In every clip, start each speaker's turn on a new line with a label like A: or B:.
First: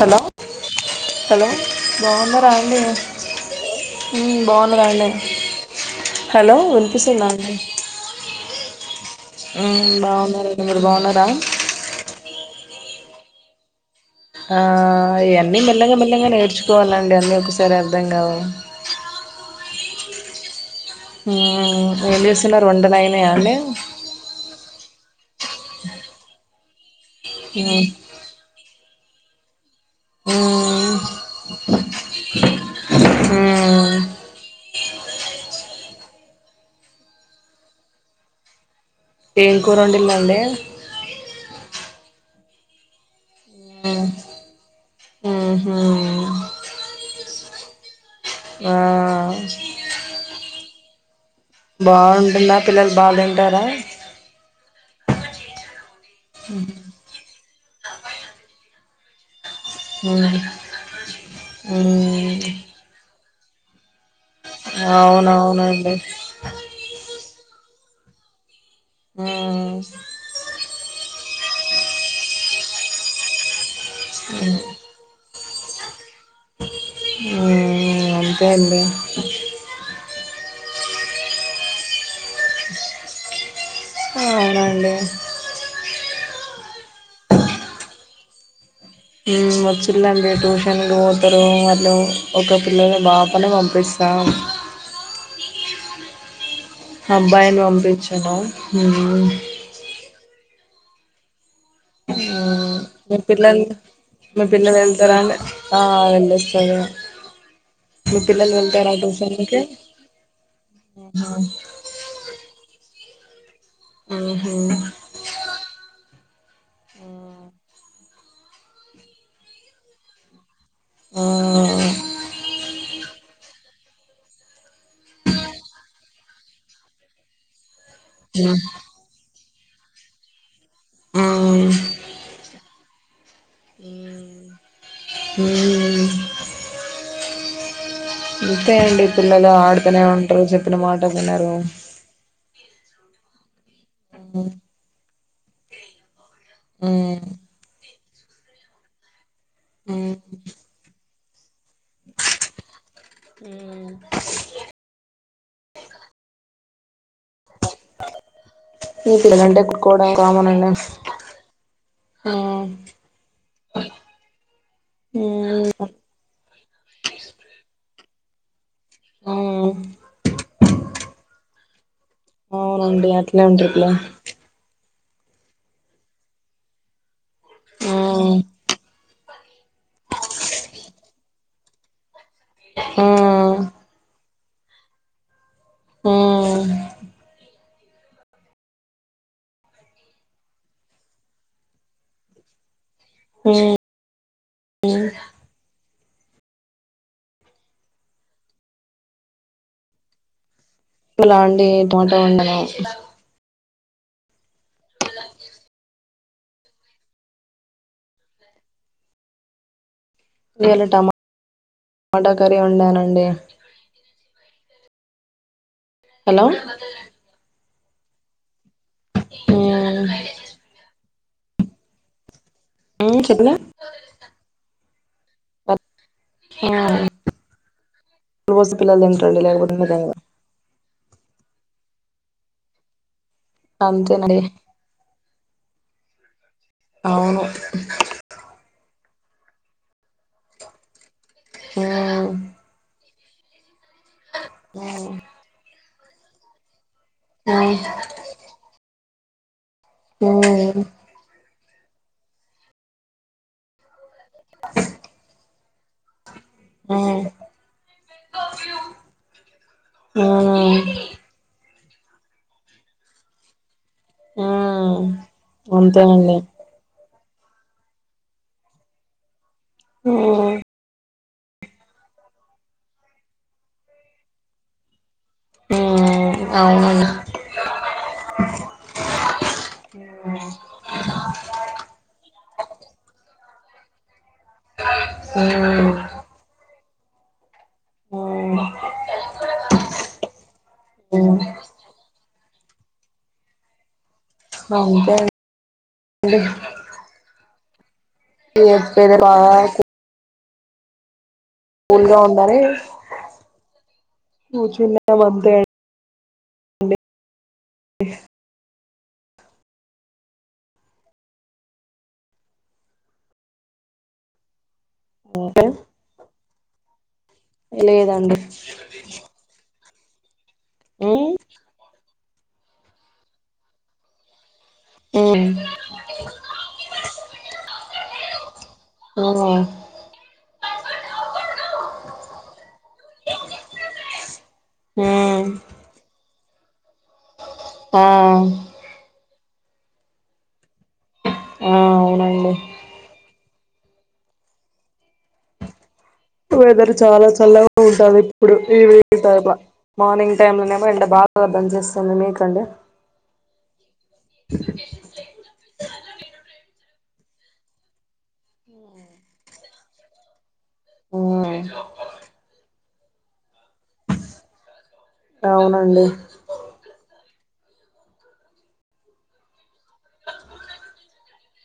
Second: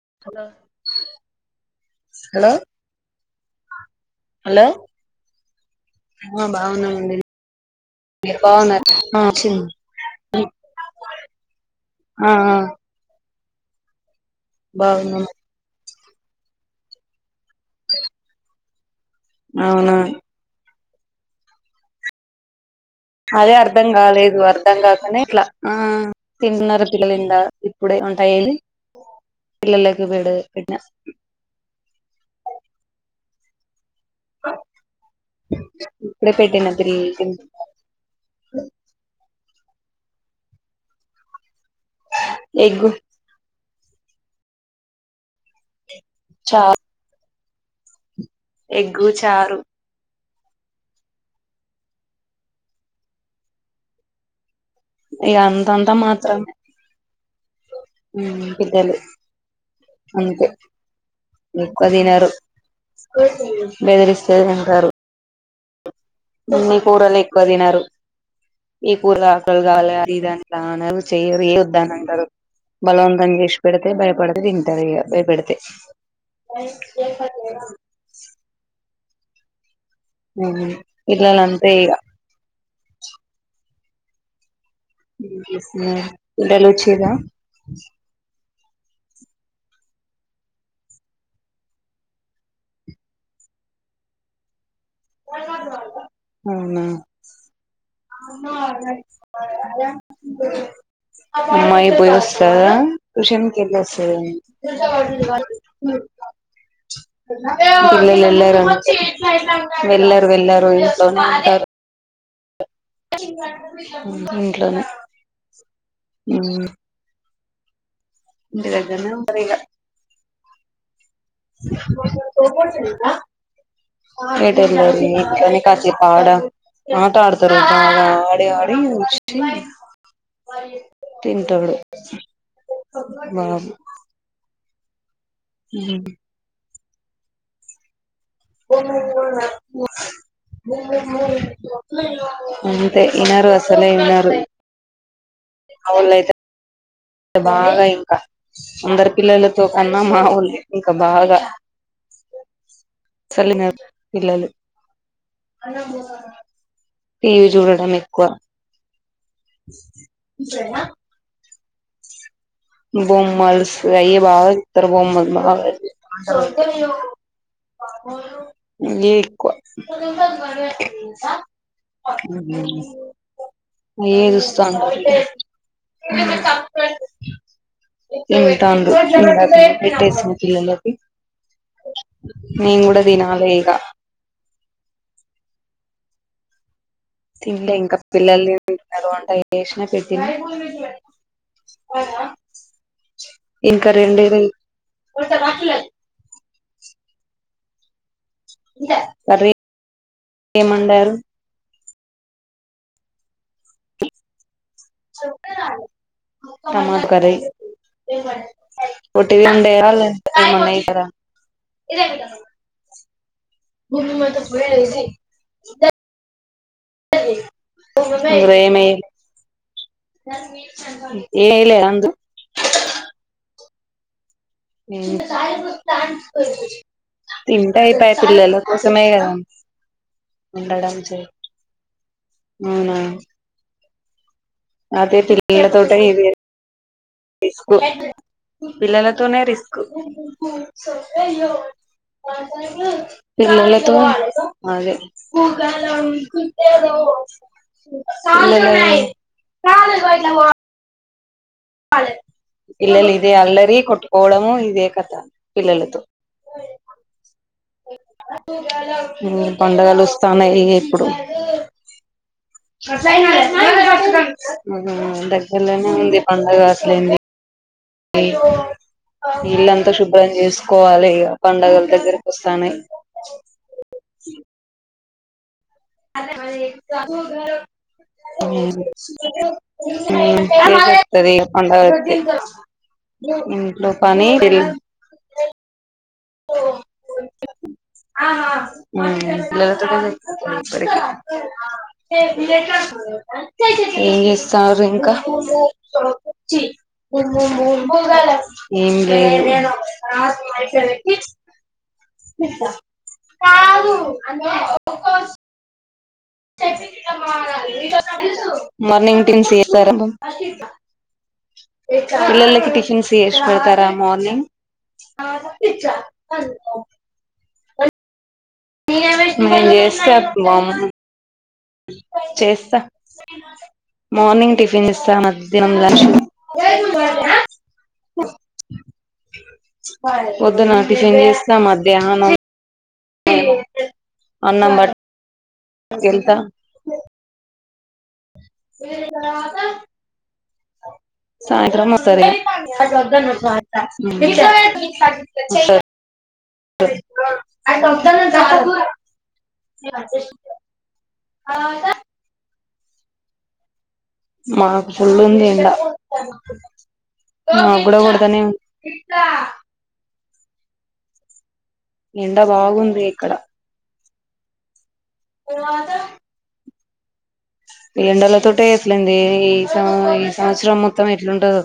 A: Hello hello
B: hello
A: బాగున్నారా అండి ఉ
B: హలో
A: బాగున్నారా అండి.
B: ఆ
A: హలో
B: బాగున్నామండి
A: వినిపిస్తుంద అండి?
B: మీరు బాగున్నారు ఆ
A: ఉ
B: వచ్చింది
A: బాగున్నారు. మీరు బాగున్నారా?
B: ఆ అ
A: ఆ
B: బాగున్నాం
A: ఇయన్నీ మెల్లగా మెల్లగా నేర్చుకోవాలండి, అన్నీ ఒకసారి అర్థం కావు.
B: అవునా
A: ఉ ఏం చేసున్నర్
B: అదే అర్ధం కాలేదు అర్ధం గాకనే అట్లా ఆ తింటున్నారు పిల్లలు ఇంద
A: ఉమ్
B: ఇప్పుడే వంట అయ్యింది పిల్లలకి పెడు పెట్నా
A: ఉమ్ ఊ
B: ఇప్పుడే పెట్టిన త్రీ
A: ఏం కూర వండిల్లు అల్లి
B: ఎగ్
A: ఉ
B: చా
A: ఆ
B: ఎగ్గు చారు
A: బాగుంటుందా పిల్లలు బా తింటారా?
B: ఇగ అంతంతా మాత్
A: హు
B: ఉ పిద్దలు
A: ఉమ్
B: అంతే ఎక్కువ తినరు
A: ఉమ్
B: బెదిరిస్
A: అవునవునండి
B: అన్ని కూరలు ఎక్కువ తినరు. ఈ కూర ఆ కూర కాల
A: మ్మ్
B: అది ఇందంట అ చెయ్యరు, ఏ వద్దు అనంటరు. బలవంతంగ ఏసీ పెడితే భయపడితే తింటరు ఇగ భయపెడితే. అ లే ఫట్ట
A: అ
B: ఉ పిల్లలంతే ఇగ
A: అవున
B: పిల్లలు వచ్చిలా
A: వచ్చిల్లు అండి. ట్యూషన్ పోతరు అట్ల ఒక పిల్లని బాపని పంపిస్ తావ్
B: రాల
A: అంబాయిన్ వంపిచ్
B: అమ్మాయి పోయెస్ సా
A: మ్మ్ మీ
B: టూషన్ కి
A: పిల్లలు
B: ఎల్లేసి
A: మీ పిల్లలు వెళ్తారా అండి ఆ వెళ్ళొస్తారు
B: పిల్లలు
A: మీ
B: వెళ్లరు,
A: వెళ్తారా ట్యూషన్కి
B: వెళ్లరు వెళ్లరు ఇంట్లొనే ఉంటారు.
A: [unintelligible] మ్మ్
B: ఉ
A: హ్మ్
B: ఇంట్లోనే ఉ ఇంటి దగ్గర్నే ఉంటరిగ
A: ఆ
B: తోపరిదిగా లేట్ ఎల్లరు, కానీ కాసేపు ఆడ ఆట ఆడతరు బా ఆ అడి
A: మ్మ్
B: ఆడి వచ్చి తింతడు
A: మ్మ్
B: బాబు
A: ఊ అంతే అండి పిల్లలు ఆడుతూనే ఉంటారు చెప్పిన మాటలు వినరు
B: అంతే వినరు అసలే వినరు అవున్ అయితే
A: ఉమ్
B: బాగా ఇంకా ఆమ్ పిల్లలతో కన్నా మామూల్ది ఇంకా బాగా చలున్నారు పిల్లలు టీవీ చూడడం ఎక్కువ
A: మీకుల గంటే కుడుకోడా కామనన్న
B: బొమ్మల్స్ అయి బాగా ఇద్దర బొమ్ల్ బాగా
A: ఉమ్ [unintelligible]
B: ఏయే ఎక్కువ
A: ఉమ్ అవునండి అట్లే ఉంటారు పిల్లలు
B: అయి చూస్తానారు
A: ఉమ్ ఉమ్
B: ఇ చ ఉమ్ పెట్టిసింది పిల్లలకి [inaudible] నేను కూడా తినాలి ఇగ
A: ఉమ్
B: ఇల్ ఇంకా పిల్ల వంట చేేషిన పెటినా
A: ఉమ్
B: ఇంకా రెండది కర్రీ ఏం వండరు
A: టమోటా వండిన
B: సపే టమాట కర్రీ ఓటిది వండి న్నా
A: ఇవాళ
B: ఈతర [inaudible]
A: టమాటా కర్రీ వండానండి
B: గుూమి మాతో ప అైసి
A: హలో
B: గ్రేమే
A: ఉమ్
B: ఏ ఇలే అందు
A: చెప్పలే
B: అ
A: ఆ
B: తింటా అయిపోయ పిల్లల
A: పోసి పిల్లలు
B: కోసమే కద
A: తింటారండి లేకపోతే తినరు.
B: ఉండడం అవునా
A: అంతేనడి
B: అదే పిల్లలతోటి [inaudible]
A: అవును
B: ఎక్కువ పిల్లల పిల్లలతో నీ రిస్క్
A: హ్మ్
B: తో అదే
A: హ్మ్ హ్మ్
B: పిల్లలు
A: ఉమ్
B: పిల్లలు ఇదే అల్లరి కొట్టుకోవడము ఇదే కథ పిల్లలతో
A: ఉమ్
B: పడుగలు వస్తాన్నాయి ఇగ
A: హ్మ్
B: ఇప్పుడు
A: హ్మ్
B: దగ్గరలోనే ఉంది
A: అంతేనండి
B: పండగ అట్లే ఇల్లంతా శుభ్రం
A: హ్మ్
B: చేసుకోవాలి ఇక పడుగాలు దగ్గరకి వస్తానాయి [unintelligible]
A: హ్మ్ అవునండి
B: ఉమ్ [inaudible] ఇంట్లో పని
A: ఉమ్ హ్మ్
B: పిల్లలతో నే సరిపోతది
A: హ్మ్
B: ఎప్పటికీ ఏం చేస్తా సార్ ఇంకా
A: అంతే
B: ఏం
A: వెదర్ బాగా
B: లేదు
A: కూల్ గా ఉందని
B: కాదు
A: కూర్చున్నాం అంతే
B: మార్నింగ్ టీన్స్ చేశారా మన్ పిల్లలకి టిఫిన్స్ చేసి పెడతారా మార్నింగ్
A: అంతే
B: ఫందా
A: లేదండి
B: మీమ్ చేస్తాప్ మామ్
A: హ్మ్
B: చేస్తా మార్నింగ్ టిఫిన్ ఇసా మధ్యానం లంచ్
A: ఓఓ
B: ద్దున టిఫిన్ చేస్త మధ్యానాన్ అన్నం బట్
A: హ్మ్
B: ఏళ్ళ్తా
A: ఆఆ
B: వేదిక రాక్
A: ఆ
B: సాయంత్రం వసది
A: అవునండి
B: హు్ ఉంటద్
A: వెదర్ చాలా చల్లగా ఉంటది. ఎప్పుడు ఈవినింగ్ టైంలా మార్నింగ్ టైమ్ లోనేమో ఎండ బాగా దచ్చేస్తుంది మీక అండి.
B: మాకు ఫుల్ ఉంది. ఎండ మా గూడ కొడితేనే ఉన్
A: అవునా
B: ఎండ బాగుంది ఇక్కడ
A: అవునండి.
B: ఈ ఎండాల తోటే ఎట్లుదేయ్ స ఈ సంవత్సరం మొత్తం ఎట్లుంటదో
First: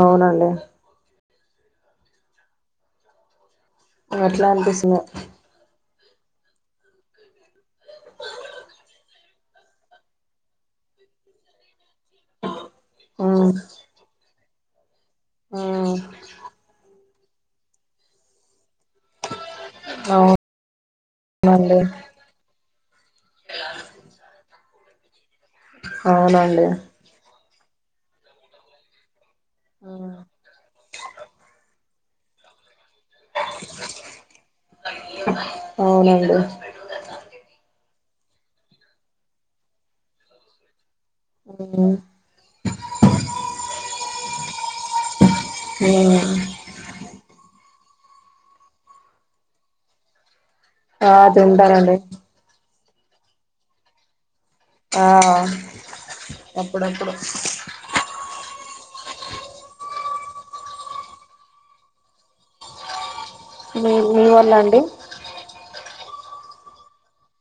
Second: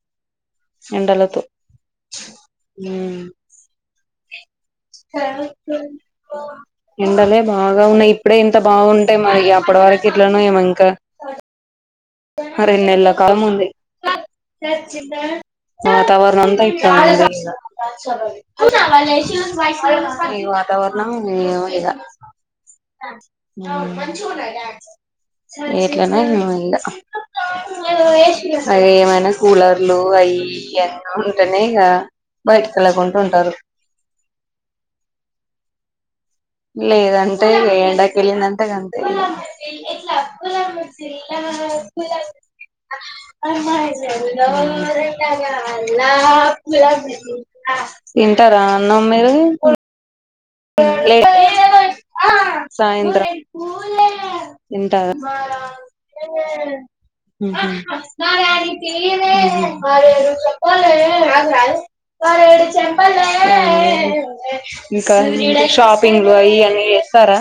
A: అవునండి
B: ఏండాలతో
A: అట్లా అనిపిస్
B: క్యాప్రాన్
A: ఇంకా
B: ఎండలే బాగా ఉన్నాయ్, ఇప్పుడే ఇంత బాగుంటే, మరి అప్పటి వరకు ఇట్లానేమో ఇంకా
A: ఇసలేడే
B: హారి నేలకా ముందే
A: మ్మ్
B: వాతావారణం అంత ఇట్లనే ఉంది ఇంగా ఈ వతావరణం ఏమో
A: అవునండి
B: ఇగా హుహ్ ఎట్లనో ఏమో
A: అవునండి
B: ఇగ అదేవైనా కూలర్లు
A: మ్మ్
B: అయి ఇయి అని ఉంటానే గా బయట్ కేళ్ళకుంటా ఉంటరు.
A: అవునండి
B: లేదంటే ఏ ఎండకెళ్ళినతా కన్పి తీలా కులం
A: మ్మ్ మ్మ్
B: ఆ ఇంటారా అన్నం మీరీ
A: ఆ తిట్టారాండి.
B: సాయంత్రం
A: ఆ
B: ఇంటర్
A: అప్పుడప్పుడు
B: హుహ్
A: నీల్ నీ వొళ్ళండి
B: ఇటు షాపింగ్లు అయియ్యి ఏసారా.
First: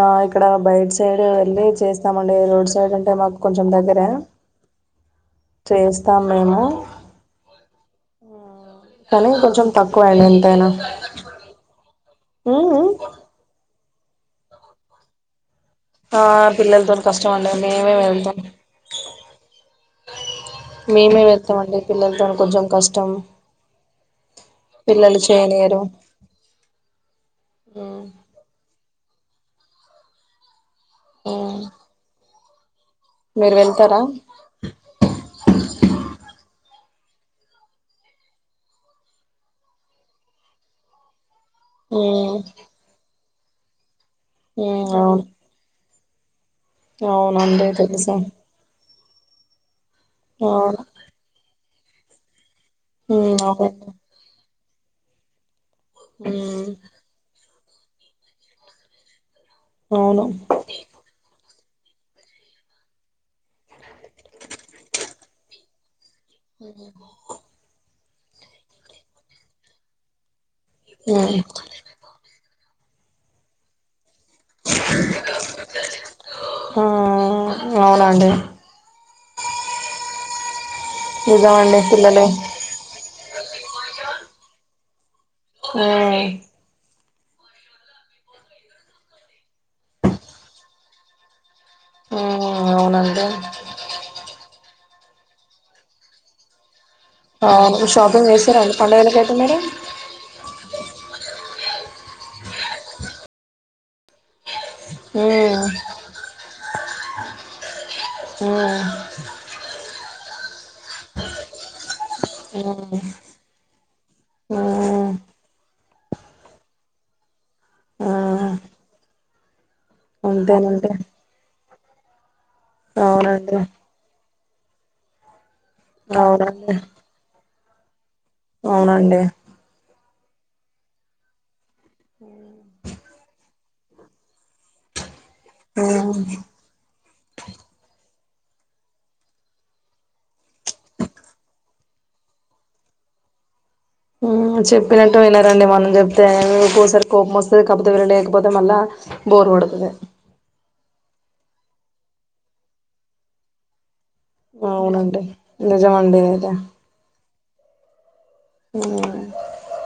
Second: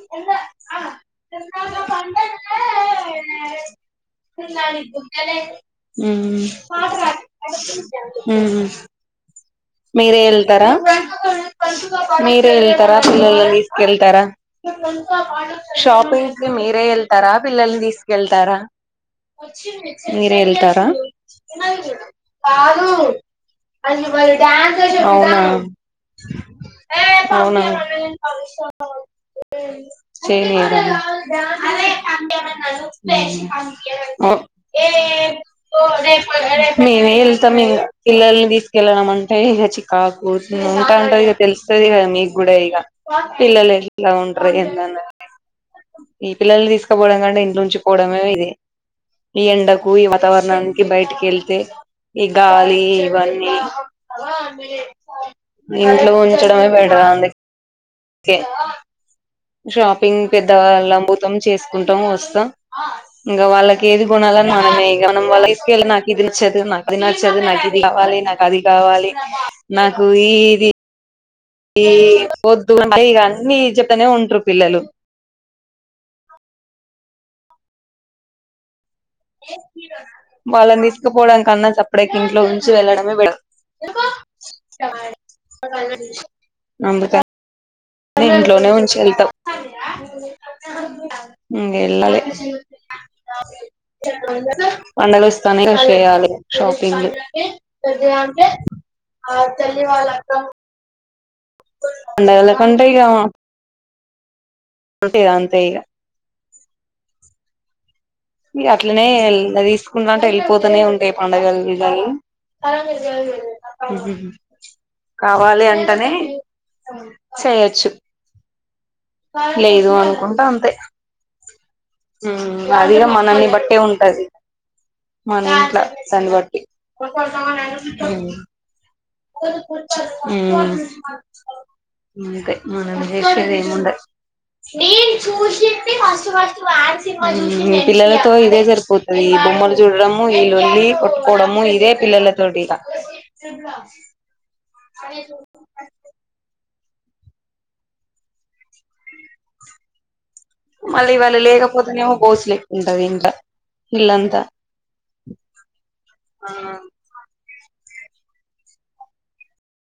A: ఆ ఇక్కడ బయట సైడ్ వెళ్ళి చేస్తామండి. రోడ్ సైడ్ ఉంటై మాకు కొంచెం దగ్గర
B: హుహ్
A: మేము
B: హుహ్
A: తనే కో
B: మీరే వెళ్తారా మీరే
A: ఉమ్
B: వెళ్తారా పిల్లల కెళ్తారా
A: ఆ
B: షాపింగ్ కి మీరే
A: పిల్లలతో
B: వెళ్తారా
A: కష్టం అండి
B: పిల్లల్ని
A: మేమే వెళ్తాం
B: తీసుకెళ్తారా మీరే వెళ్తారా
A: మేమే వెళ్తామండి పిల్లలతో కొంచెం కష్టం
B: అది బల్
A: పిల్లలు
B: అవునా
A: చేయనియరు
B: అవునా
A: ఉమ్
B: చేనీ
A: ఉమ్
B: స్
A: మీరు వెళ్తారా
B: ఏ రేపుే [unintelligible] మేమే వెళ్తాం ఇంగ పిల్లల్ని తీసుకెళ్ళడం అంటే ఇగ చికాకు ఉంటా ఉంటది తెల్స్తది కధ మీకు
A: ఉమ్
B: గూడ ఇగ పిల్లలు ఎట్లా ఉంటరు
A: ఉమ్
B: ఎందని
A: అవును
B: పిల్లల్ని తీసుకపోవడం కంటే ఇంట్లో
A: అవునండి
B: ఉంచి
A: తెలుసా
B: పోవడమే ఇది ఈ ఎండ కు ఈ
A: అవును
B: వాతావరణానికి బయటికి వెళ్తే ఈ గాలి
A: ఉమ్
B: ఇవన్నీ
A: అవునండి
B: మీ ఇంట్లో ఉంచడమే
A: ఉమ్
B: బెటర్ అందుక కే షాపింగ్
A: అవును
B: పెద్దవాళ్ళ భుతం చేసి కుంటాం వస్తాం ఇంకా వాళ్ళకి ఏది గుణాలని మనే మం తీసుకెళ్ళ [unintelligible] ఇది నచ్చదు నాకు అది నచ్చదు నాకు ఇది కావాలి నాకు అది కావాలి నాకు ఇది
A: ఉమ్
B: ఈ పొద్దు ఇ అన్నిీ చెప్తనే ఉంటారు పిల్లలు [unintelligible]
A: హ అవునండి
B: వాళ్ళని తీసుకుపోవడానీ కన్నా
A: నిజమండి
B: సప్పడేకి
A: పిల్లలే
B: ఇంట్లో ఉంచి వెళ్ళడమే బెటర్ బకా [unintelligible] ఇంట్లోనే ఉంచి వెళ్తాం ఇంగ వెళ్ళలే
A: అవునండి
B: వండలు ఇస్తానే కృషి చేయాలి షప్ [unintelligible] అ
A: అవును
B: పెలిగా
A: షాపింగ్
B: అంటే
A: చేస్తారండి పండుగలకైతే
B: ఆ
A: మీరు
B: తెల్లి వాళ్ళ అక్కం [unintelligible] పండగల కంటే ఇగ అంటే అంతే
A: మ్మ్
B: ఇగ అట్లనే తీసుకుంటా అంటే వెళ్ళిపోతూనే ఉంటాయి పండుగలునీ [unintelligible]
A: మ్మ్
B: అరజ [unintelligible]
A: మ్మ్ మ్మ్
B: కావాలి అంటనే చేయొచ్చు లేదు అ
A: ఉంటేనను ఉంటే
B: అదిగా మనల్ని బట్టే ఉంటది మనం సండబటి
A: అవునండి
B: [unintelligible]
A: అవునండి
B: ఉం అంతే మనం చేసేది నేను చూసి
A: మ్మ్
B: ఫస్ట్ ఫస్ట్ మార్ సినిమా చ పిల్ల [unintelligible] తో ఇదే సరిపోతది ఈ బొమ్మలు చూడడము ఈ లోల్లి కొట్టుకోవడము ఇదే పిల్లల తోటి ఇక నిజంగా [unintelligible]
A: ఉం చెప్పినట్టు వినరండి మనం చెప్తే కోపం వస్తది కాకపోతే వీళ్లు లేకపోతే మళ్ళ బోర్ కొడుతది
B: మళ్ళీ వాళ్ళు లేకపోతేనేమో బోస్లేక్కు ఉంటది ఇంట్ల ఇల్లంతా
A: అవునండి నిజమ అండి ఇది అయితే ఊ [unintelligible]